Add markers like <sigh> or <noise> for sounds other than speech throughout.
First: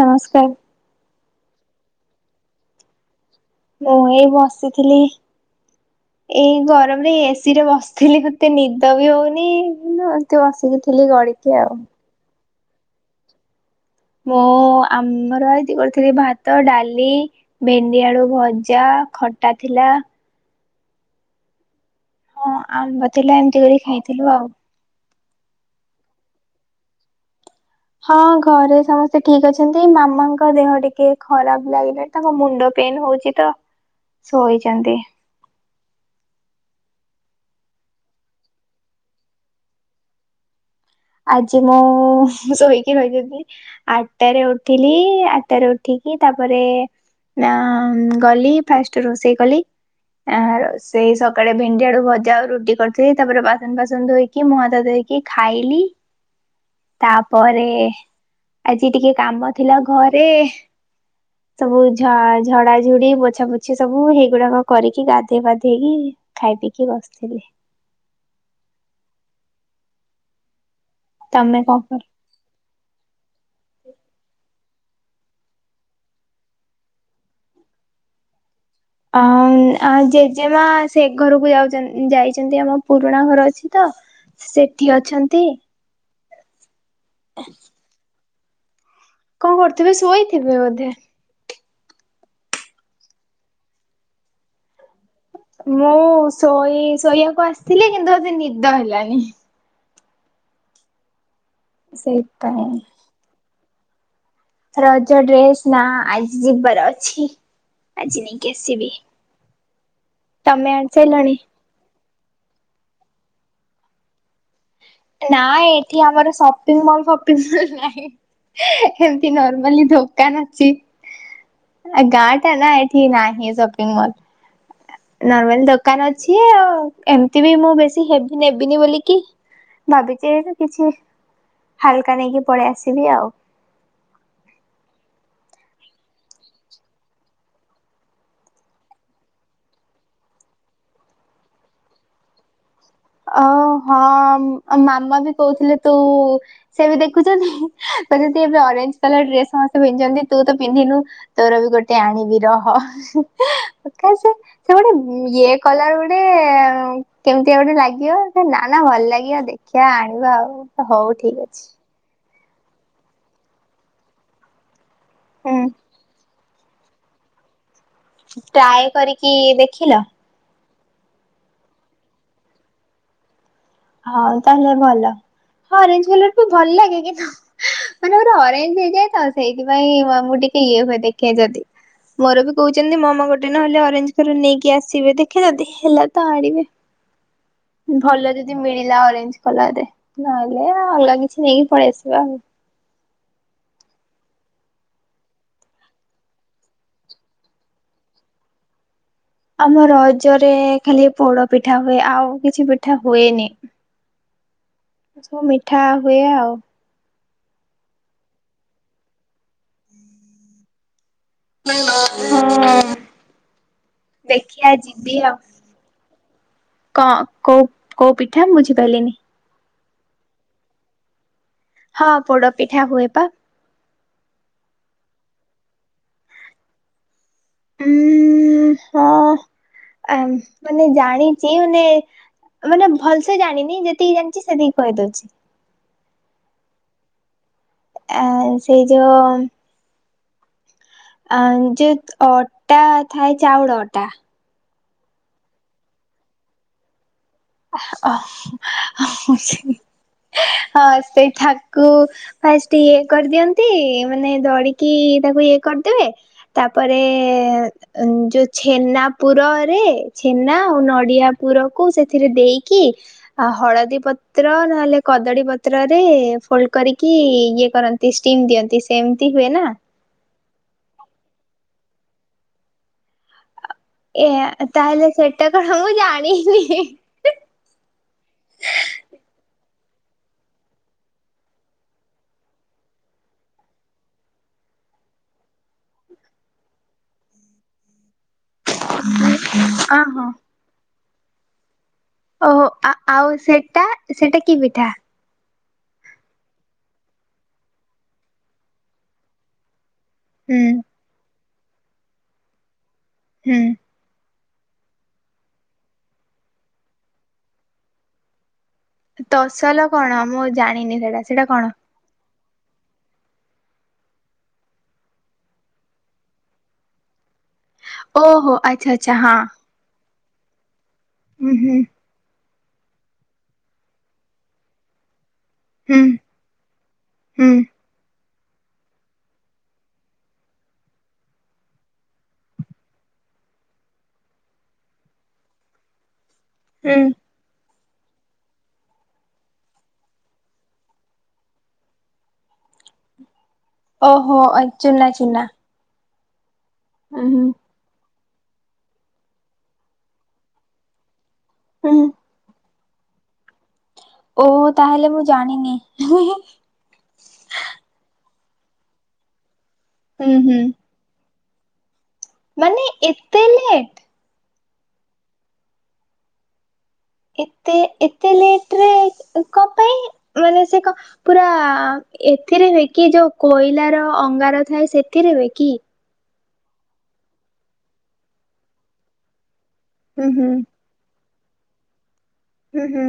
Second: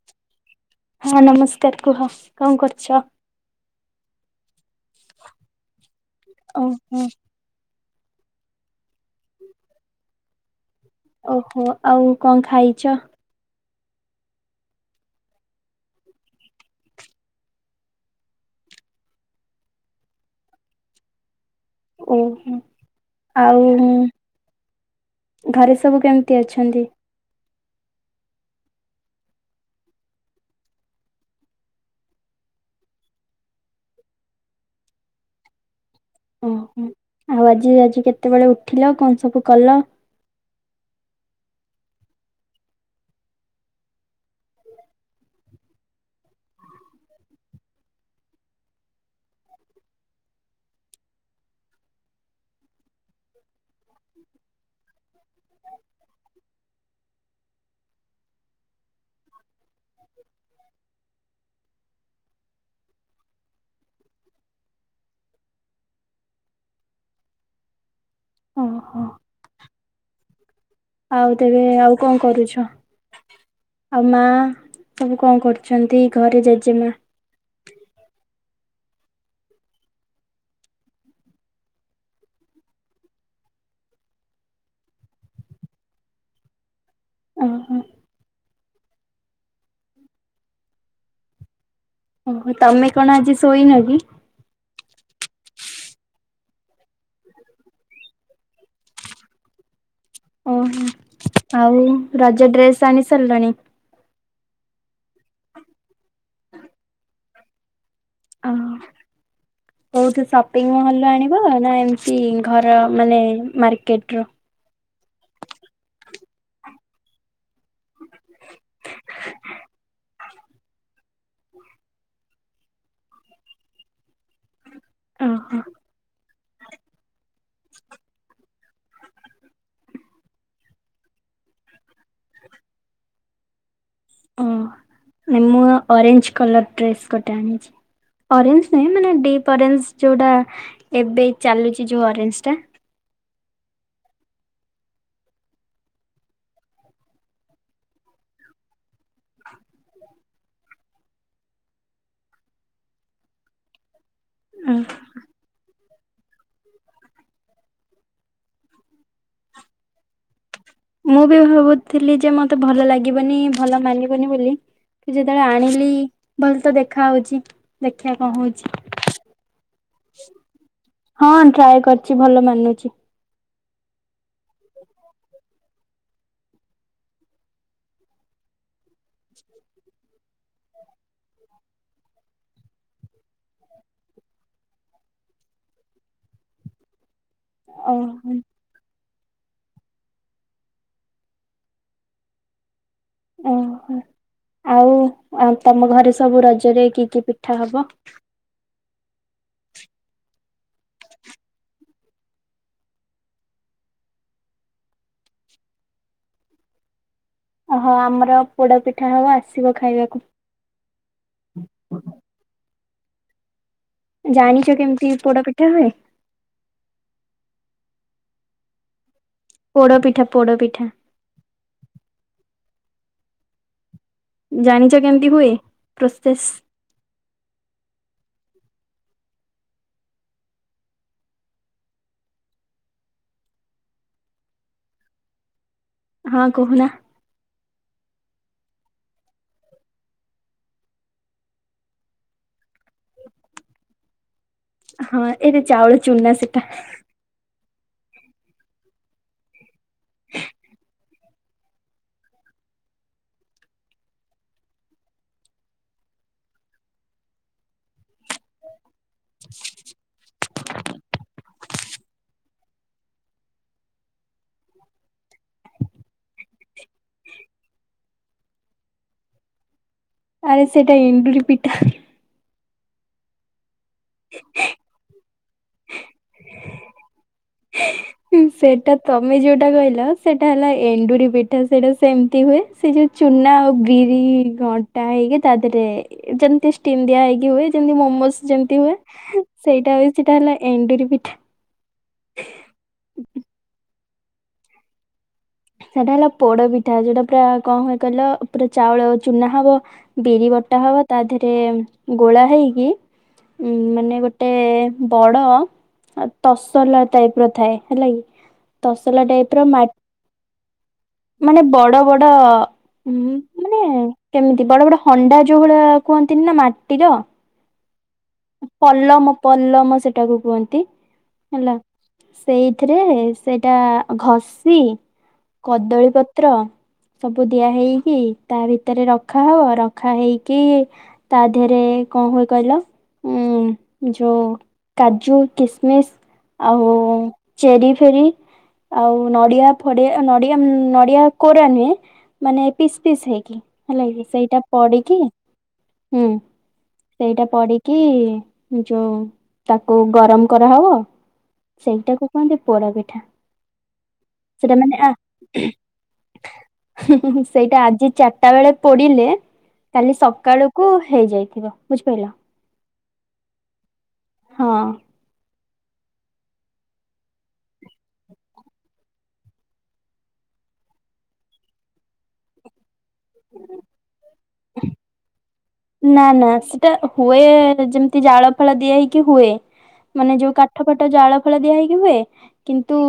ନମସ୍କାର୍। ହଁ ନମସ୍କାର୍ କୁହ କଣ କରୁଛ? ମୁଁ ଏଇ ବସିଥିଲି ଏଇ ଓହୋ ଗରମ୍ ରେ ଏ ସିରେ ବସିଥିଲି ମତେ ନିଦ ବି ହଉନି ଏମିତି ବସିକି ଥିଲି। ଓହୋ ଆଉ କଣ ଖାଇଛ? ମୁଁ ଆମର ଆଜି କରିଥିଲି ଭାତ, ଡାଲି ଭେଣ୍ଡିଆଳୁ ଭଜା ଖଟା ଥିଲା ହଁ ଓହୋ ଆମ୍ବ ଥିଲା ଆଉ ଏମିତି କରି ଖାଇଦେଲୁ ଆଉ। ଘରେ ସବୁ କେମିତି ଅଛନ୍ତି? ହଁ ଘରେ ସମସ୍ତେ ଠିକ ଅଛନ୍ତି ମାମାଙ୍କ ଦେହ ଟିକେ ଖରାପ ଲାଗିଲା ତାଙ୍କ ମୁଣ୍ଡ ପେନ ହଉଛି ତ ଶୋଇଛନ୍ତି ଓହୋ ଆଉ ଆଜି ଆଜି କେତେବେଳେ ଉଠିଲ କଣ ସବୁ କଲ ଆଜି ମୁଁ ଶୋଇକି ରହି ଯାଇଥିଲି ଆଠଟାରେ ଉଠିଲି ଆଠଟାରେ ଉଠିକି ତାପରେ ନା ଗଲି ଫାଷ୍ଟ ରୋଷେଇ କଲି ଆ ସେଇ ସକାଳେ ଭେଣ୍ଡିଆଳୁ ଭଜା ଆଉ ରୁଟି କରିଥିଲି ତାପରେ ବାସନ ଫାସନ ଧୋଇକି କି ମୁହଁ ହାତ ଧୋଇକି ଖାଇଲି ତାପରେ ଆଜି ଟିକେ କାମ ଥିଲା ଘରେ ସବୁ ଝ ଝଡାଝୁଡି ବୋଛା ପୋଛି ସବୁ ହେଇଗୁଡାକ କରିକି ଗାଧେଇବାଧେଇକି ଖାଇ ପିକି ବସିଥିଲି ଓହୋ ଆଉ ତେବେ ତମେ କର? ଆଉ କଣ କରୁଛ ଆଉ ମା ସବୁ କଣ କରୁଛନ୍ତି ଘରେ ଜେଜେମା ଅ ଜେଜେମା ସେ ଘରକୁ ଯାଉ ଯାଇଛନ୍ତି ଆମ ପୁରୁଣା ଘର ଅଛି ତ ସେଠି ଅଛନ୍ତି ଓହୋ କଣ କରୁଥିବେ ଶୋଇଥିବେ ବୋଧେ ଓ ତମେ କଣ ଆଜି ଶୋଇନ କି ମୁଁ ଶୋଇ ଶୋଇବାକୁ ଆସିଥିଲି। କିନ୍ତୁ ମତେ ନିଦ ହେଲାନି। ଓହୋ ଆଉ ରଜ ସେଇଥିପାଇଁ ଡ୍ରେସ୍ ଆଣି ସାରିଲେଣି। ରଜ ଡ୍ରେସ୍ ନା ଆଜି ଯିବାର ଅଛି। ଆଜି ନେଇକି ଆଉ ଆସିବି। କୋଉଠୁ ତମେ ସପିଙ୍ଗ ଆଣି ମହଲରୁ ସାଇଲଣି? ଆଣିବ ନା ଏମ୍ ଏଇ ଘର ମାନେ ମାର୍କେଟର ନାଇଁ ଏଠି ଆମର ସପିଙ୍ଗ ମଲ୍ ଫପିଙ୍ଗ ମଲ୍ ନାହିଁ। ଏମିତି ନର୍ମାଲି ଦୋକାନ ଅଛି। ଏ ଗାଁଟା ନା ଏଠି ନାହିଁ ସପିଙ୍ଗ ମଲ୍। ଓହୋ ନର୍ମାଲି ଦୋକାନ ଅଛି ଆଉ ଏମିତି ବି ମୁଁ ବେଶୀ ହେବି ନେବିନି ବୋଲି କି। ଭାବିଚି ଏଇଠୁ କିଛି ହାଲକା ନେଇକି ପଳେଇ ଆସିବି ଆଉ। ଓ ମୁଁ ଅରେଞ୍ଜ କଲର ଡ୍ରେସ୍ ଗୋଟେ ଆଣିଛି। ଅରେଞ୍ଜ ନୁହେଁ ମାନେ ଡିପ୍ ଅରେଞ୍ଜ ଯୋଉଟା ଏବେ ଚାଲୁଚି ଯୋଉ ଅରେଞ୍ଜଟା। ଓ ହଁ ଆଉ ମାମା ବି କହୁଥିଲେ ତୁ ସେ ବି ଦେଖୁଛନ୍ତି ତ। ଯଦି ଏବେ ଅରେଞ୍ଜ ତାହାହେଲେ ଡ୍ରେସ ସମସ୍ତେ ପିନ୍ଧିଚନ୍ତି। ତୁ ତ ପିନ୍ଧିନୁ ତୋର ବି ଗୋଟେ ଆଣିବି ରହ। ପ୍ରକାଶ ସେ ଉଁ ଗୋଟେ ଇଏ କଲର୍ ଗୋଟେ କେମିତିଆ ଗୋଟେ ଲାଗି ଦିଅ ନାଁ ନାଁ ଭଲ ଲାଗିବ ଦେଖିବା ଆଣିବା ଆଉ। ହଉ ମୁଁ ବି ଠିକ ଅଛି। ଭାବୁଥିଲି ଯେ ମତେ ଭଲ ଲାଗିବନି ଭଲ ମାନିବନି ବୋଲି। କି ଯେତେବେଳେ ହୁଁ ଆଣିଲି ଭଲ ତ ଦେଖା ହଉଛି। ଦେଖିବା କଣ ହଉଛି ଟ୍ରାଏ କରିକି ଦେଖିଲ। ହଁ ଟ୍ରାଏ କରିଛି ଭଲ ମାନୁଛି। ହଉ ତାହେଲେ ଭଲ ଅରେଞ୍ଜ କଲର ପା ଭଲ ଲାଗେ। କିନ୍ତୁ ମାନେ ଗୋଟେ ଅରେଞ୍ଜ ହେଇଯାଏ ତ। ସେଇଥିପାଇଁ ମୁଁ ଆମକୁ ଟିକେ ଇଏ ହୁଏ ଦେଖେ ଯଦି। ମୋର ବି କହୁଛନ୍ତି ମାମା ଗୋଟେ ନହେଲେ ଅରେଞ୍ଜ କ ନେଇକି ଆସିବେ। ଦେଖେ ଯଦି ହେଲା ତ ଆଣିବେ। <inaudible> ଭଲ ଓହୋ ଯଦି ମିଳିଲା ଅରେଞ୍ଜ କଲରରେ ନହେଲେ ଅଲଗା କିଛି ନେଇକି ପଳେଇ ଆସିବା ଆଉ। ଓହୋ ଆଉ ତମ ଘରେ ସବୁ ରଜରେ କି କି ପିଠା ହବ? ଆମ ରଜରେ ଖାଲି ପୋଡ ପିଠା ହୁଏ ଆଉ କିଛି ପିଠା ହୁଏନି। ଏ ସବୁ ମିଠା ହୁଏ ଆଉ। ଓହୋ ଆମର ପୋଡ଼ ପିଠା ହବ ଆସିବ ଖାଇବାକୁ। ହଁ ଜାଣିଛ ଦେଖିଆ କେମିତି ଯିବି ପୋଡ ଆଉ। ପିଠା ହୁଏ? କଁ କୋଉ କୋଉ ପିଠା ବୁଝିପାରିଲିନି? ପୋଡ ପିଠା ପୋଡ଼ ପିଠା। ହଁ ପୋଡ଼ ପିଠା ହୁଏ ପା। ଜାଣିଚ କେମିତି ହୁଏ ପ୍ରୋସେସ। ଉଁ ହଁ ଆ ମାନେ ଜାଣିଚି ମାନେ ମାନେ ଭଲ ସେ ଜାଣିନି ଯେତିକି ଜାଣିଛି ସେତିକି କହିଦଉଛି। ହଁ କହୁନା। ଆ ସେଇ ଯୋଉ ଆଁ ଯୋଉ ଅଟା ଥାଏ ଚାଉଳ ଅଟା। ହଁ ଏଇଟା ଚାଉଳ ଚୁନା ସେଟା। ଓ ହଁ ସେଇଟା କୁ ଫାଷ୍ଟ ଇଏ କରିଦିଅନ୍ତି ମାନେ ଦଳିକି ତାକୁ ଇଏ କରିଦେବେ। ତାପରେ ଉଁ ଯୋଉ ଛେନା ପୁରରେ ଛେନା ଆଉ ନଡ଼ିଆ ପୁରକୁ ସେ ଏଥିରେ ଦେଇକି। ଆ ହଳଦୀ ପତ୍ର ନହେଲେ କଦଳୀ ପତ୍ରରେ ଫୋଲ୍ଡ କରିକି ଇଏ କରନ୍ତି। ଷ୍ଟିମ୍ ଦିଅନ୍ତି ସେମିତି ହୁଏ ନା? ଆରେ ସେଇଟା ଏଣ୍ଡରି ପିଠା। ଏ ତାହେଲେ ସେଟା କଣ ମୁଁ ଜାଣିନି। ହୁଁ। ସେଟା ତମେ ଯୋଉଁଟା କହିଲ ସେଇଟା ହେଲା ଏଣ୍ଡୁରି ପିଠା ସେଇଟା ସେମିତି ହୁଏ। ସେ ଯୋଉଁ ଚୁନା ଆଉ ବିରି ଗଣ୍ଟା ହେଇକି ତା ଦେହରେ ଯେମିତି ଷ୍ଟିଣ୍ଡିଆ ହେଇକି ହୁଏ ଯେମିତି ମୋମୋଜ୍। ଯେମତି ହୁଏ ଅ ସେଇଟା ହଁ। ସେଟା ହେଲା ଏଣ୍ଡୁରି ପିଠା। ଓହୋ ଆଁ -ଆଉ ସେଟା ସେଇଟା କି ପିଠା। ସେଇଟା ହେଲା ପୋଡ ପିଠା ଯୋଉଟା ପୁରା କଣ ହୁଏ କହିଲ ପୁରା ଚାଉଳ ଚୁନା ହବ। ବିରି ହୁଁ ବଟା ହବ ତା ଦେହରେ ଗୋଳା ହେଇକି ହୁଁ ମାନେ ଗୋଟ୍ ଗୋଟେ ବଡ ତସଲା ଟାଇପ୍ ର ଥାଏ ହେଲା କିି। ତସଲା ଟାଇପ୍ ର ମା ତସଲ କଣ ଆମ ଜାଣିନି ସେଇଟା। ମାନେ ବଡ ବଡ ଉଁ ମାନେ କେମିତି ବଡ ବଡ ହଣ୍ଡା ଯୋଉଁ ଭଳିଆ କୁହନ୍ତିନି ନା ମାଟିର। ପଲମ ପଲମ ସେଟାକୁ କୁହନ୍ତି ହେଲା। ସେଇଥିରେ ସେଟା ଘଷି। କଦଳୀ ପତ୍ର ସବୁ ଦିଆ ହେଇକି। ତା ଭିତରେ ରଖା ହବ ରଖା ହେଇକି ତା ଦେହରେ କଣ ହୁଏ କହିଲ? ଉଁ ଯୋଉଁ କାଜୁ କିସମିସ୍ ଆଉ ଚେରି ଫେରି ଆଉ ନଡିଆ ଫଡିଆ ନଡିଆ ନଡିଆ କୋରା ନୁହେଁ। ମାନେ ପିସ୍ ପିସ୍ ହେଇକି ହେଲା କି ସେଇଟା ପଡି କି ହୁଁ ସେଇଟା ପଡି କି ଯୋଉଁ ତାକୁ ଗରମ୍ କରାହେବ ସେଇଟାକୁ କୁହନ୍ତି। ପୋଡପିଠା। ଓହ ତାହେଲେ ମୁଁ ଜାଣିନି, ହିଁ- ହିଁ ଉଁ -ଉଁ ସେଇଟା ଆଜି ଚାରିଟା ବେଳେ ପୋଡିଲେ। କାଲି ହୁଁ ସକାଳକୁ ହେଇଯାଇଥିବ ବୁଝିପାରିଲ। ମାନେ ଏତେ ଲେଟ୍। ହଁ। ଏତେ ଏତେ ଲେଟ୍ ରେ କଣ ପାଇଁ ମାନେ ସେ କ ପୁରା ଏଥିରେ ହୁଏ କି ଯୋଉଁ କୋଇଲାର ଅଙ୍ଗାର ଥାଏ ସେଥିରେ ହୁଏ କି? ନାଁ ନାଁ ସେଟା ହୁଏ ଯେମିତି ଜାଳ ଫାଳ ଦିଆ ହେଇକି ହୁଏ ହୁଁ ମାନେ ଯୋଉଁ କା ହୁଁ କାଠ ଫାଟ ଜାଳ ଫାଳ ଦିଆ ହେଇକି ହୁଏ କିନ୍ତୁ ହୁଁ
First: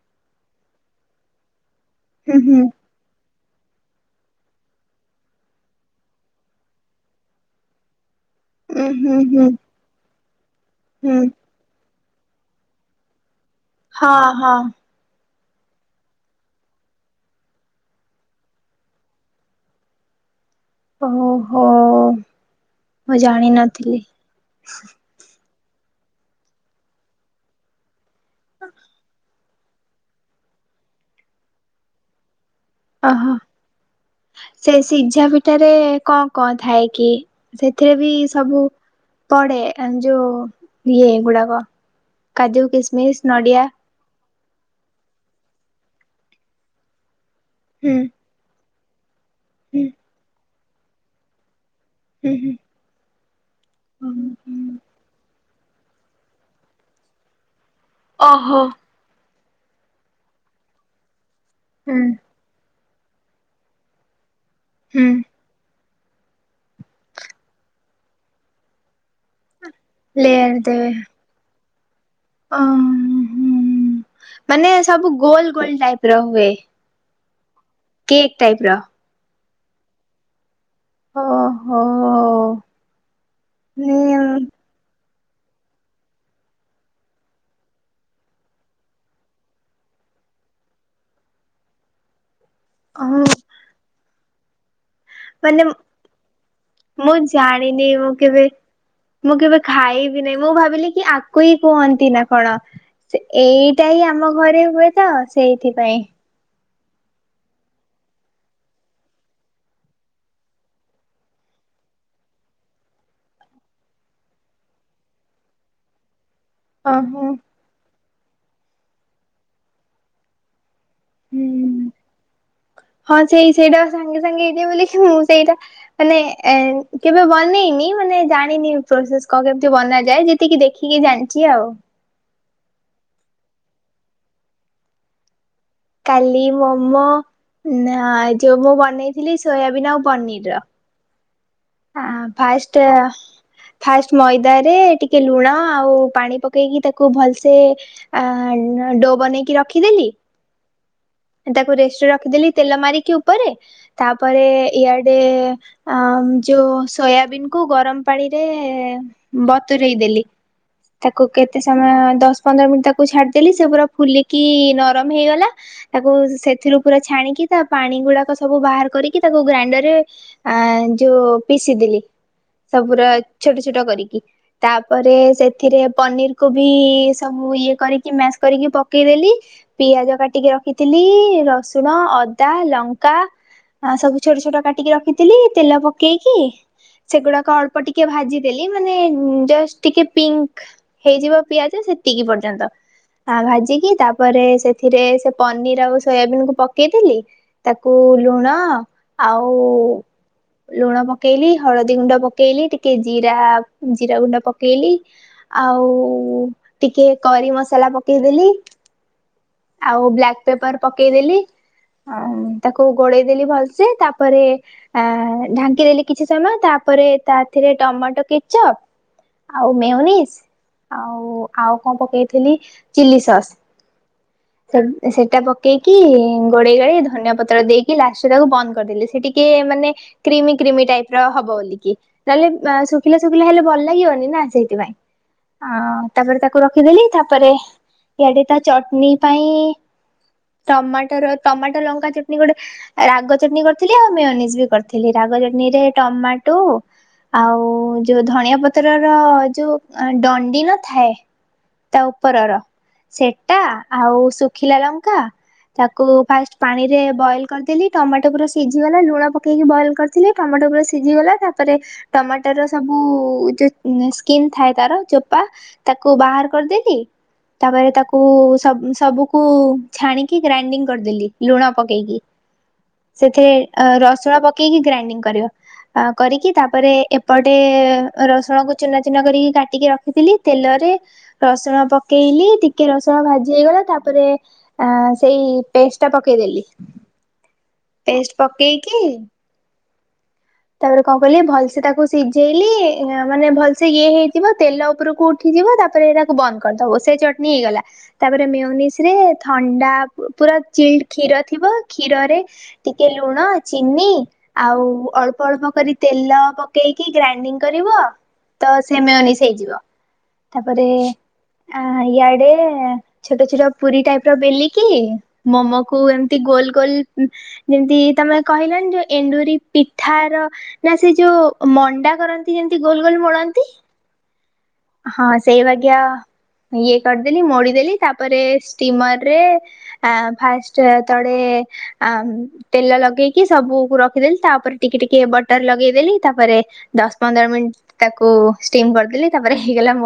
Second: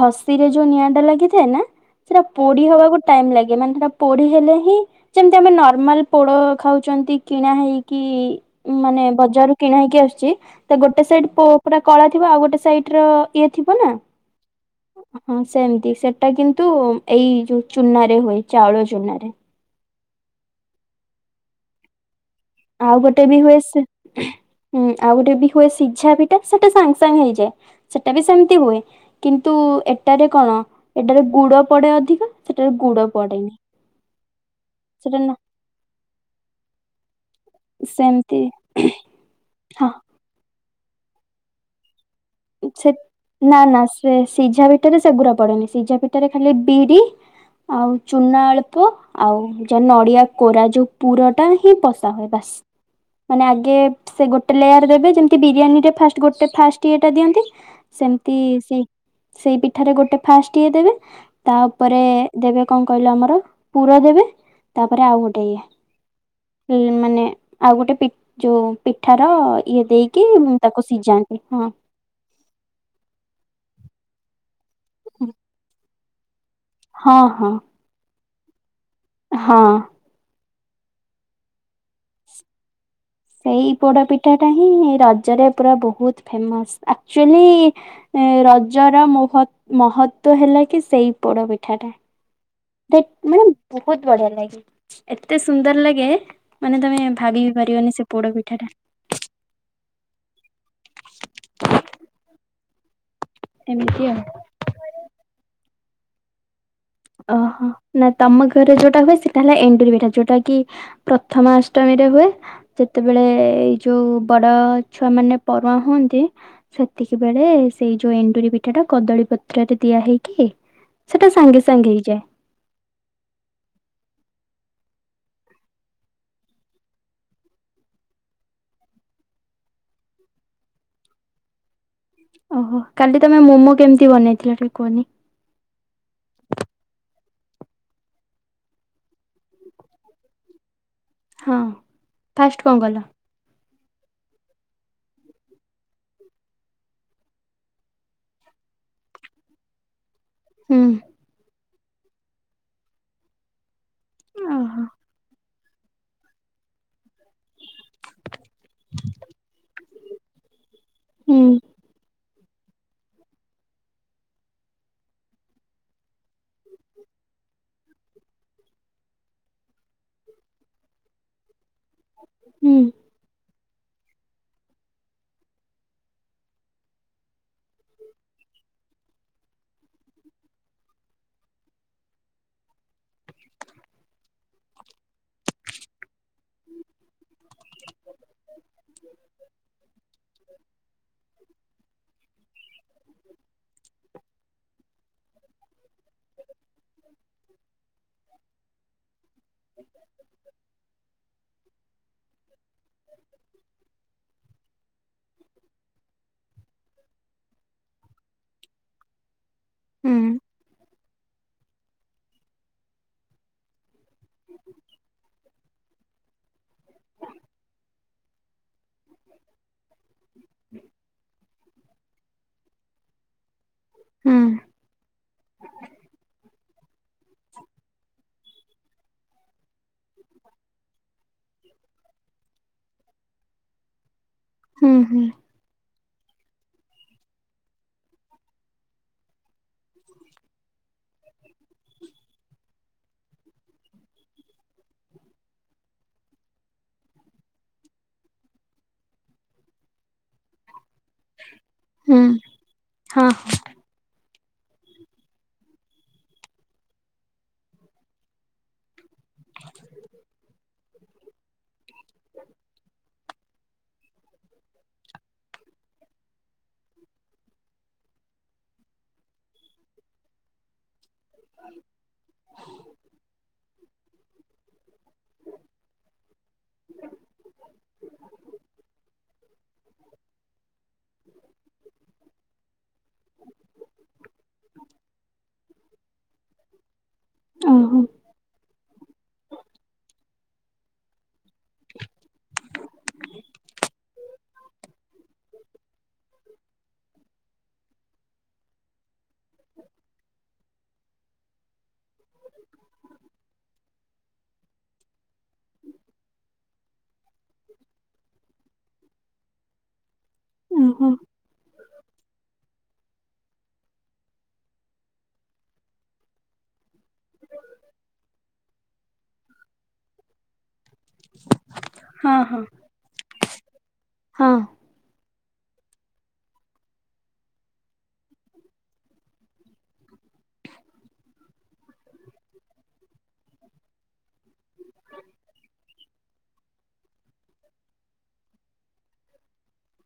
ଘଷି ରେ ଯୋଉଁ ନିଆଁ ଟା ଲାଗିଥାଏ ନାଁ। ସେଟା ହୁଁ ହୁଁ ପୋଡି ହବାକୁ ଟାଇମ୍ ଲାଗେ ମାନେ ସେଟା ପୋଡି ହେଲେ ହିଁ ଯେମ୍ତି ଆମେ ନର୍ମାଲ ପୋଡ ଖାଉ ଛନ୍ତି କିଣା ହେଇକି ହୁଁ ଉଁ ମାନେ ହୁଁ ହୁଁ ବଜାରୁ କିଣା ହେଇକି ଆସୁଛି ତ ଗୋଟେ ହୁଁ ସାଇଡ୍ ପୁ ପୁରା କଳା ଥିବ ଆଉ ଗୋଟେ ସାଇଟ୍ ର ଇଏ ଥିବ ନାଁ? ହଁ -ହଁ। ହଁ ସେମ୍ ତି ସେଟା କିନ୍ତୁ ଏଇ ଯୋଉ ଚୁନା ରେ ହୁଏ ଚାଉଳ ଚୁନା ରେ। ଓହୋ। ଆଉ ମୁଁ ଗୋଟେ ବି ହୁଏ ସେ ଜାଣିନଥିଲି ହଁ ଆଉ ଗୋଟେ ବି ହୁଏ ସିଝା ପିଠା, ସେଟା ସାଙ୍ଗ୍ ସାଙ୍ଗ୍ ହେଇଯାଏ। ସେଟା ବି ସେମତି ହୁଏ। କିନ୍ତୁ ଏଟାରେ କଣ? ଏଟାରେ ଗୁଡ ପଡେ ଅଧିକ ସେଟାରେ ଗୁଡ ଓହୋ ପଡେନି। ସେଟା ନା। ଠାରେ କଣ କଣ ଥାଏ କି? ସେଥିରେ ବି ସେମିତି ସବୁ ପଡେ ଆଁ ହଁ ଯୋଉ ଇଏ ଗୁଡାକ କାଜୁ ସେ, କିସମିସ ନା ନଡିଆ ନା ସେ ସିଝା ପିଠାରେ ସେଗୁଡା ପଡେନି। ସିଝା ପିଠାରେ ଖାଲି ବିରି ହୁଁ ଆଉ ଚୁନା ଅଳ୍ପ, ଆଉ ହୁଁ ଜ-ନଡିଆ କୋରା ଯୋଉ ପୁରଟା ହିଁ ବସ୍ ତାହ ହୁଁ ବାସ୍ ହୁଁ। ମାନେ ଆଗେ ସେ ଗୋଟେ ଲେୟାର ଦେବେ, ଯେମତି ବିରିୟାନୀ ରେ ଫାଷ୍ଟ ଗୋଟେ ଫାଷ୍ଟ ଇଏଟା ଦିଅନ୍ତି। ସେମତି ଓହୋ ସେ-ସେଇ ପିଠାରେ ଗୋଟେ ଫାଷ୍ଟ ଇଏ ଦେବେ, ହୁଁ ତାପରେ ଦେବେ କଣ କଇଲ ଆମର, ପୁର ଦେବେ, ହୁଁ ତାପରେ ଆଉ ଗୋଟେ ଇଏ ଏ ମାନେ ଆଉ ଗୋଟେ ପି ଯୋଉ ପିଠାର ଇଏ ଦେଇକି, ଲେୟାର ତାକୁ ସିଝା ଉ ହଁ। ଅ ହୁଁ, ମାନେ ସବୁ ଗୋଲ ଗୋଲ ଟାଇପ୍ ର ହୁଏ। ହଁ ହଁ। କେକ୍ ଟାଇପ୍ ର। ହଁ। ଓ ହୋ। ସେଇ ପୋଡ ପିଠାଟା ହିଁ ରଜରେ ପୁରା ବହୁତ୍ ଫେମସ୍। ଆକ୍ଚୁଆଲି ଏ ରଜର ମୁହତ ମହତ୍ଵ ହେଲା କି ସେଇ ପୋଡ଼ପିଠାଟା। ଦେ ମାନେ ବହୁତ୍ ବଢିଆ ଲାଗେ। ଏତେ ମାନେ ସୁନ୍ଦର ଲାଗେ, ମାନେ ତମେ ମୁଁ ଭାବି ବି ଜାଣିନି ପାରିବନି ସେ ମୁଁ ପୋଡ କେବେ ପିଠା ଟା ମୁଁ କେବେ ଖାଇବି ନେହିଁ, ମୁଁ ଭାବିଲି କି ଆକୁ ହିଁ କୁହନ୍ତି ନା କଣ? ସେ ଏଇଟା ହିଁ ଏମିତି ଆଉ। ଆମ ଘରେ ହୁଏ ତ, ସେଇଥିପାଇଁ ଓ ହୋ, ନା ତମ ଘରେ ଯୋଉଟା ହୁଏ ସେଟା ହେଲା ଏଣ୍ଡୁରି ପିଠା। ଯୋଉଟା କି ପ୍ରଥମା ଅଷ୍ଟମୀରେ ହୁଏ ଯେତେବେଳେ ଏଇ ଯୋଉ ବଡ ଛୁଆ ମାନେ ପରୁଆଁ ହୁଅନ୍ତି ସେତିକି ଓହୋ ବେଳେ ସେଇ ଯୋଉ ଏଣ୍ଡୁରି ପିଠା ଟା କଦଳୀ ପତ୍ରରେ ଦିଆ ହେଇକି ସେଟା ସାଙ୍ଗେ ହୁଁ। ସାଙ୍ଗେ ହେଇଯାଏ। ହଁ ସେଇ ସେଇଟା ସାଙ୍ଗେ ସାଙ୍ଗେ ହେଇଯା ବୋଲିକି, ମୁଁ ସେଇଟା ମାନେ ଏ କେବେ ବନେଇନି, ମାନେ ଜାଣିନି ପ୍ରୋସେସ୍ କଣକେମତି ବନାଯାଏ ଯି ଯେତିକି ଦେଖିକି ଜାଣିଛି ଆଉ। ଓ ହୋ। କାଲି ତମେ ମୋମୋ କେମତି ବନେଇଥିଲ ଟିକେ କୁହନି? କାଲି ମୋମୋ, ନା ଯୋଉ ମୁଁ ବନେଇଥିଲି ସୋୟାବିନ୍ ଆଉ ପନିର୍ ର। ହଁ। ଆଁ କଣ ଫାଷ୍ଟ କଲ? ଫାଷ୍ଟ୍ ମଇଦାରେ ଟିକେ ଲୁଣ ଆଉ ପାଣି ପକେଇକି ତାକୁ ଭଲ୍ ସେ ଆ ଡୋ ବନେଇକି ରଖିଦେଲି ହୁଁ। ତାକୁ ରେଷ୍ଟରେ ରଖିଦେଲି ତେଲ ମାରିକି ଉପରେ। ତାପରେ ଓହୋ ଇଆଡେ ଆ ଯୋଉ ସୋୟାବନ୍ କୁ ଗରମ ପାଣିରେ ବତୁରେଇ ଦେଲି। ତାକୁ ହୁଁ କେତେସ୍ ସମୟ ଦଶ୍ ପନ୍ଦର୍ ମିନିଟ୍ ତାକୁ ଛାଡିଦେଲି, ସେ ପୁରା ଫୁଲିକି ନରମ ହେଇଗଲା ତାକୁ ସେଥିରୁ ପୁରା ଛାଣିକି, ତା ପାଣି ଗୁଡାକ ସବୁ ବାହାର କରିକି, ତାକୁ ଗ୍ରାଇଣ୍ଡର ରେ ଆ ଯୋଉ ପିଶିଦେଲି। ହୁଁ ସବୁ ପୁରା ଛୋଟ ଛୋଟ କରିକି। ତାପରେ ସେଥିରେ ପନିର କୁ ବି ସବୁ ଇଏ କରିକି ମ୍ୟାସ କରିକି ପକେଇଦେଲି। ପିଆଜ କାଟିକି ରଖିଥିଲି ରସୁଣ ଅଦା ଲଙ୍କା। ଆଁ ସବୁ ଛୋଟ ଛୋଟ କାଟିକି ରଖିଥିଲି ତେଲ ପକେଇକି। ସେଗୁଡାକ ଅଳ୍ପ ଟିକେ ଭାଜିଦେଲି ମାନେ ଜଷ୍ଟ୍ ଟିକେ ପିଙ୍କ୍। ହେଇଯିବ ପିଆଜ ସେତିକି ପର୍ଯ୍ୟନ୍ତ ଆ ଭାଜିକି ତାପରେ ସେଥିରେ। ପନିର ଆଉ ସୋୟାବିନ୍ କୁ ପକେଇଦେଲି। ତାକୁ ଲୁଣ ଆଉ। ଲୁଣ ପକେଇଲି ହଳଦୀ ଗୁଣ୍ଡ ପକେଇଲି ଟିକେ ଜିରା ଜିରା ଗୁଣ୍ଡ ପକେଇଲି। ଆଉ ଟିକେ କରି ମସଲା ପକେଇଦେଲି ଆଉ। ହୁଁ ପେପର ପକି <unintelligible> ଆ ତାକୁ ଗୋଳେଇଦେଲି ଭଲ୍ ସେ ତାପରେ। ଆ ଢାଙ୍କିଦେଲି କିଛି ସମୟ ତାପରେ ତାଥିରେ ଟମାଟୋ କି। ଆଉ ମେୟୋନିସ୍ ଆଉ ଆଉ କଣ ପକେଇଥିଲି। ଚିଲ୍ଲି ସସ୍ ହୁଁ। ସେଟା ପକେଇକି। ଗୋଳେଇ ଗୋଳାଇ ଧନିଆ ପତ୍ର ଦେଇକି ଲାଷ୍ଟ୍ ରେ ତାକୁ ବନ୍ଦ କରିଦେଲି ସେ ଟିକେ ମାନେ କ୍ରିମି କ୍ରିମି ଟାଇପ୍। ହବ ବୋଲିକି ତାହେଲେ ଶୁଖିଲା ଶୁଖିଲା ହେଲେ ଭଲ ଲାଗିବନି ନା ହୁଁ ସେଇଥିପାଇ। ହୁଁ ଆ ତାପରେ ତାକୁ ରଖିଦେଲି ତାପରେ ଇଆଡେ ତା ଚଟଣି ପାଇଁ। ଟମାଟୋର ଟମାଟୋ ଲଙ୍କା ଚଟନି ଗୋଟେ ରାଗ ଚଟନୀ କରିଥିଲି ଆଉ ମେୟୋନିଜ୍ ବି କରିଥିଲି। ଥିଲି ରାଗ ଚଟଣି ରେ ଟମାଟୋ। ଆଉ ଯୋଉ ଧଣିଆ ପତ୍ରର ଯୋଉ ଦଣ୍ଡି ନ ଥାଏ। ହ। ତା ଉପରର ସେଟା ଆଉ। ଶୁଖିଲା ଲଙ୍କା ତାକୁ ଫାଷ୍ଟ୍ ପାଣିରେ ବଏଲ୍ କରିଦେଲି ଟମାଟୋ ପୁରା ସିଝିଗଲା ଲୁଣ। ପକେଇକି ବଏଲ କରିଥିଲି ଟମାଟୋ ପୁରା ସିଝିଗଲା ତା‌। ତାପରେ ଟମାଟର ସବୁ ଯୋଉ ସ୍କିିନ୍ ଥାଏ ତାର ଚୋପା। ତାକୁ ବାହାର କରିଦେଇକି ତାପରେ ତାକୁ ସବୁ ସବୁକୁ। ଛାଣିକି ଗ୍ରାଇଣ୍ଡିଙ୍ଗ କରିଦେଲି ଲୁଣ ପକେଇକି ସେଥିରେ ରସୁଣ। ପକେଇକି ଗ୍ରାଇଣ୍ଡିଂ କରିବ। ଅ କରିକି ତାପରେ ଏପଟେ ରସୁଣକୁ ଚୁନା ଚୁନା କରିକି କାଟିକି ରଖିଥିଲି ତେଲରେ। ରସୁଣ ପକେଇଲି ଟିକେ ରସୁଣ ଭାଜି ହେଇଗଲା ତାପରେ। ତାପରେ ସେଇ ପେଷ୍ଟ ଟା ପକେଇଦେଲି। ଓହୋ। ପେଷ୍ଟ ପକେଇକି। ତାପରେ କଣ କହିଲେ ଭଲସେ ତାକୁ ସିଝେଇଲି ମାନେ ଭଲସେ ଇଏ ହେଇଥିବ ତେଲ ଉପରକୁ। ଉଠିଯିବ ତାପରେ ତାକୁ ବନ୍ଦ କରିଦବ ସେ ଚଟଣି ହେଇଗଲା। ତାପରେ ମେୟୋନିସ୍ ରେ ଥଣ୍ଡା ପୁରା ଚିଲ୍ କ୍ଷୀର ଥିବ କ୍ଷୀରରେ। ଟିକେ ଲୁଣ ଚିନି ଆଉ ଅଳ୍ପ। ଅଳ୍ପ କରି ତେଲ ପକେଇକି ଗ୍ରାଇଣ୍ଡିଙ୍ଗ କରିବ। ତ ସେ ମେୟୋନିସ୍ ହେଇଯିବ ତାପରେ ଓହୋ। ଆ ଇଆଡେ। ଛୋଟ ଛୋଟ ପୁରୀ ଟାଇପ ର ବେଲିକି ମୋମକୁୁ ଏମିତି ଗୋଲ୍ ଗୋଲ୍। ଯେମିତି ତମେ କହିଲନି ଯୋଉ ଏଣ୍ଡୁରି ପି। ଠାର ନା ସେ ଯୋଉ ମଣ୍ଡା ହଁ କରନ୍ତି ହଁ। ଯେମିତି ଗୋଲ୍ ଗୋଲ୍ ମୋଳନ୍ତି। ହଁ। ହଁ ସେଇ ବାଗିଆ ଇଏ କରିଦେଲି ମୋଡିଦେଲି ତାପରେ ଷ୍ଟିମର୍ ରେ। ଆ ଫାଷ୍ଟ ତଳେ। ଆ, ତେଲ ଲଗେଇକି ସବୁକୁ ରଖିଦେଲି, ତାପରେ ଟିକେ ଟିକେ ବଟର ଲଗେଇଦେଲି, ତାପରେ ଦଶ ପନ୍ଦର ମିନିଟ୍ ତାକୁ ଷ୍ଟିମ୍ କରିଦେଲି, ତାପରେ ହେଇଗଲା ମୁ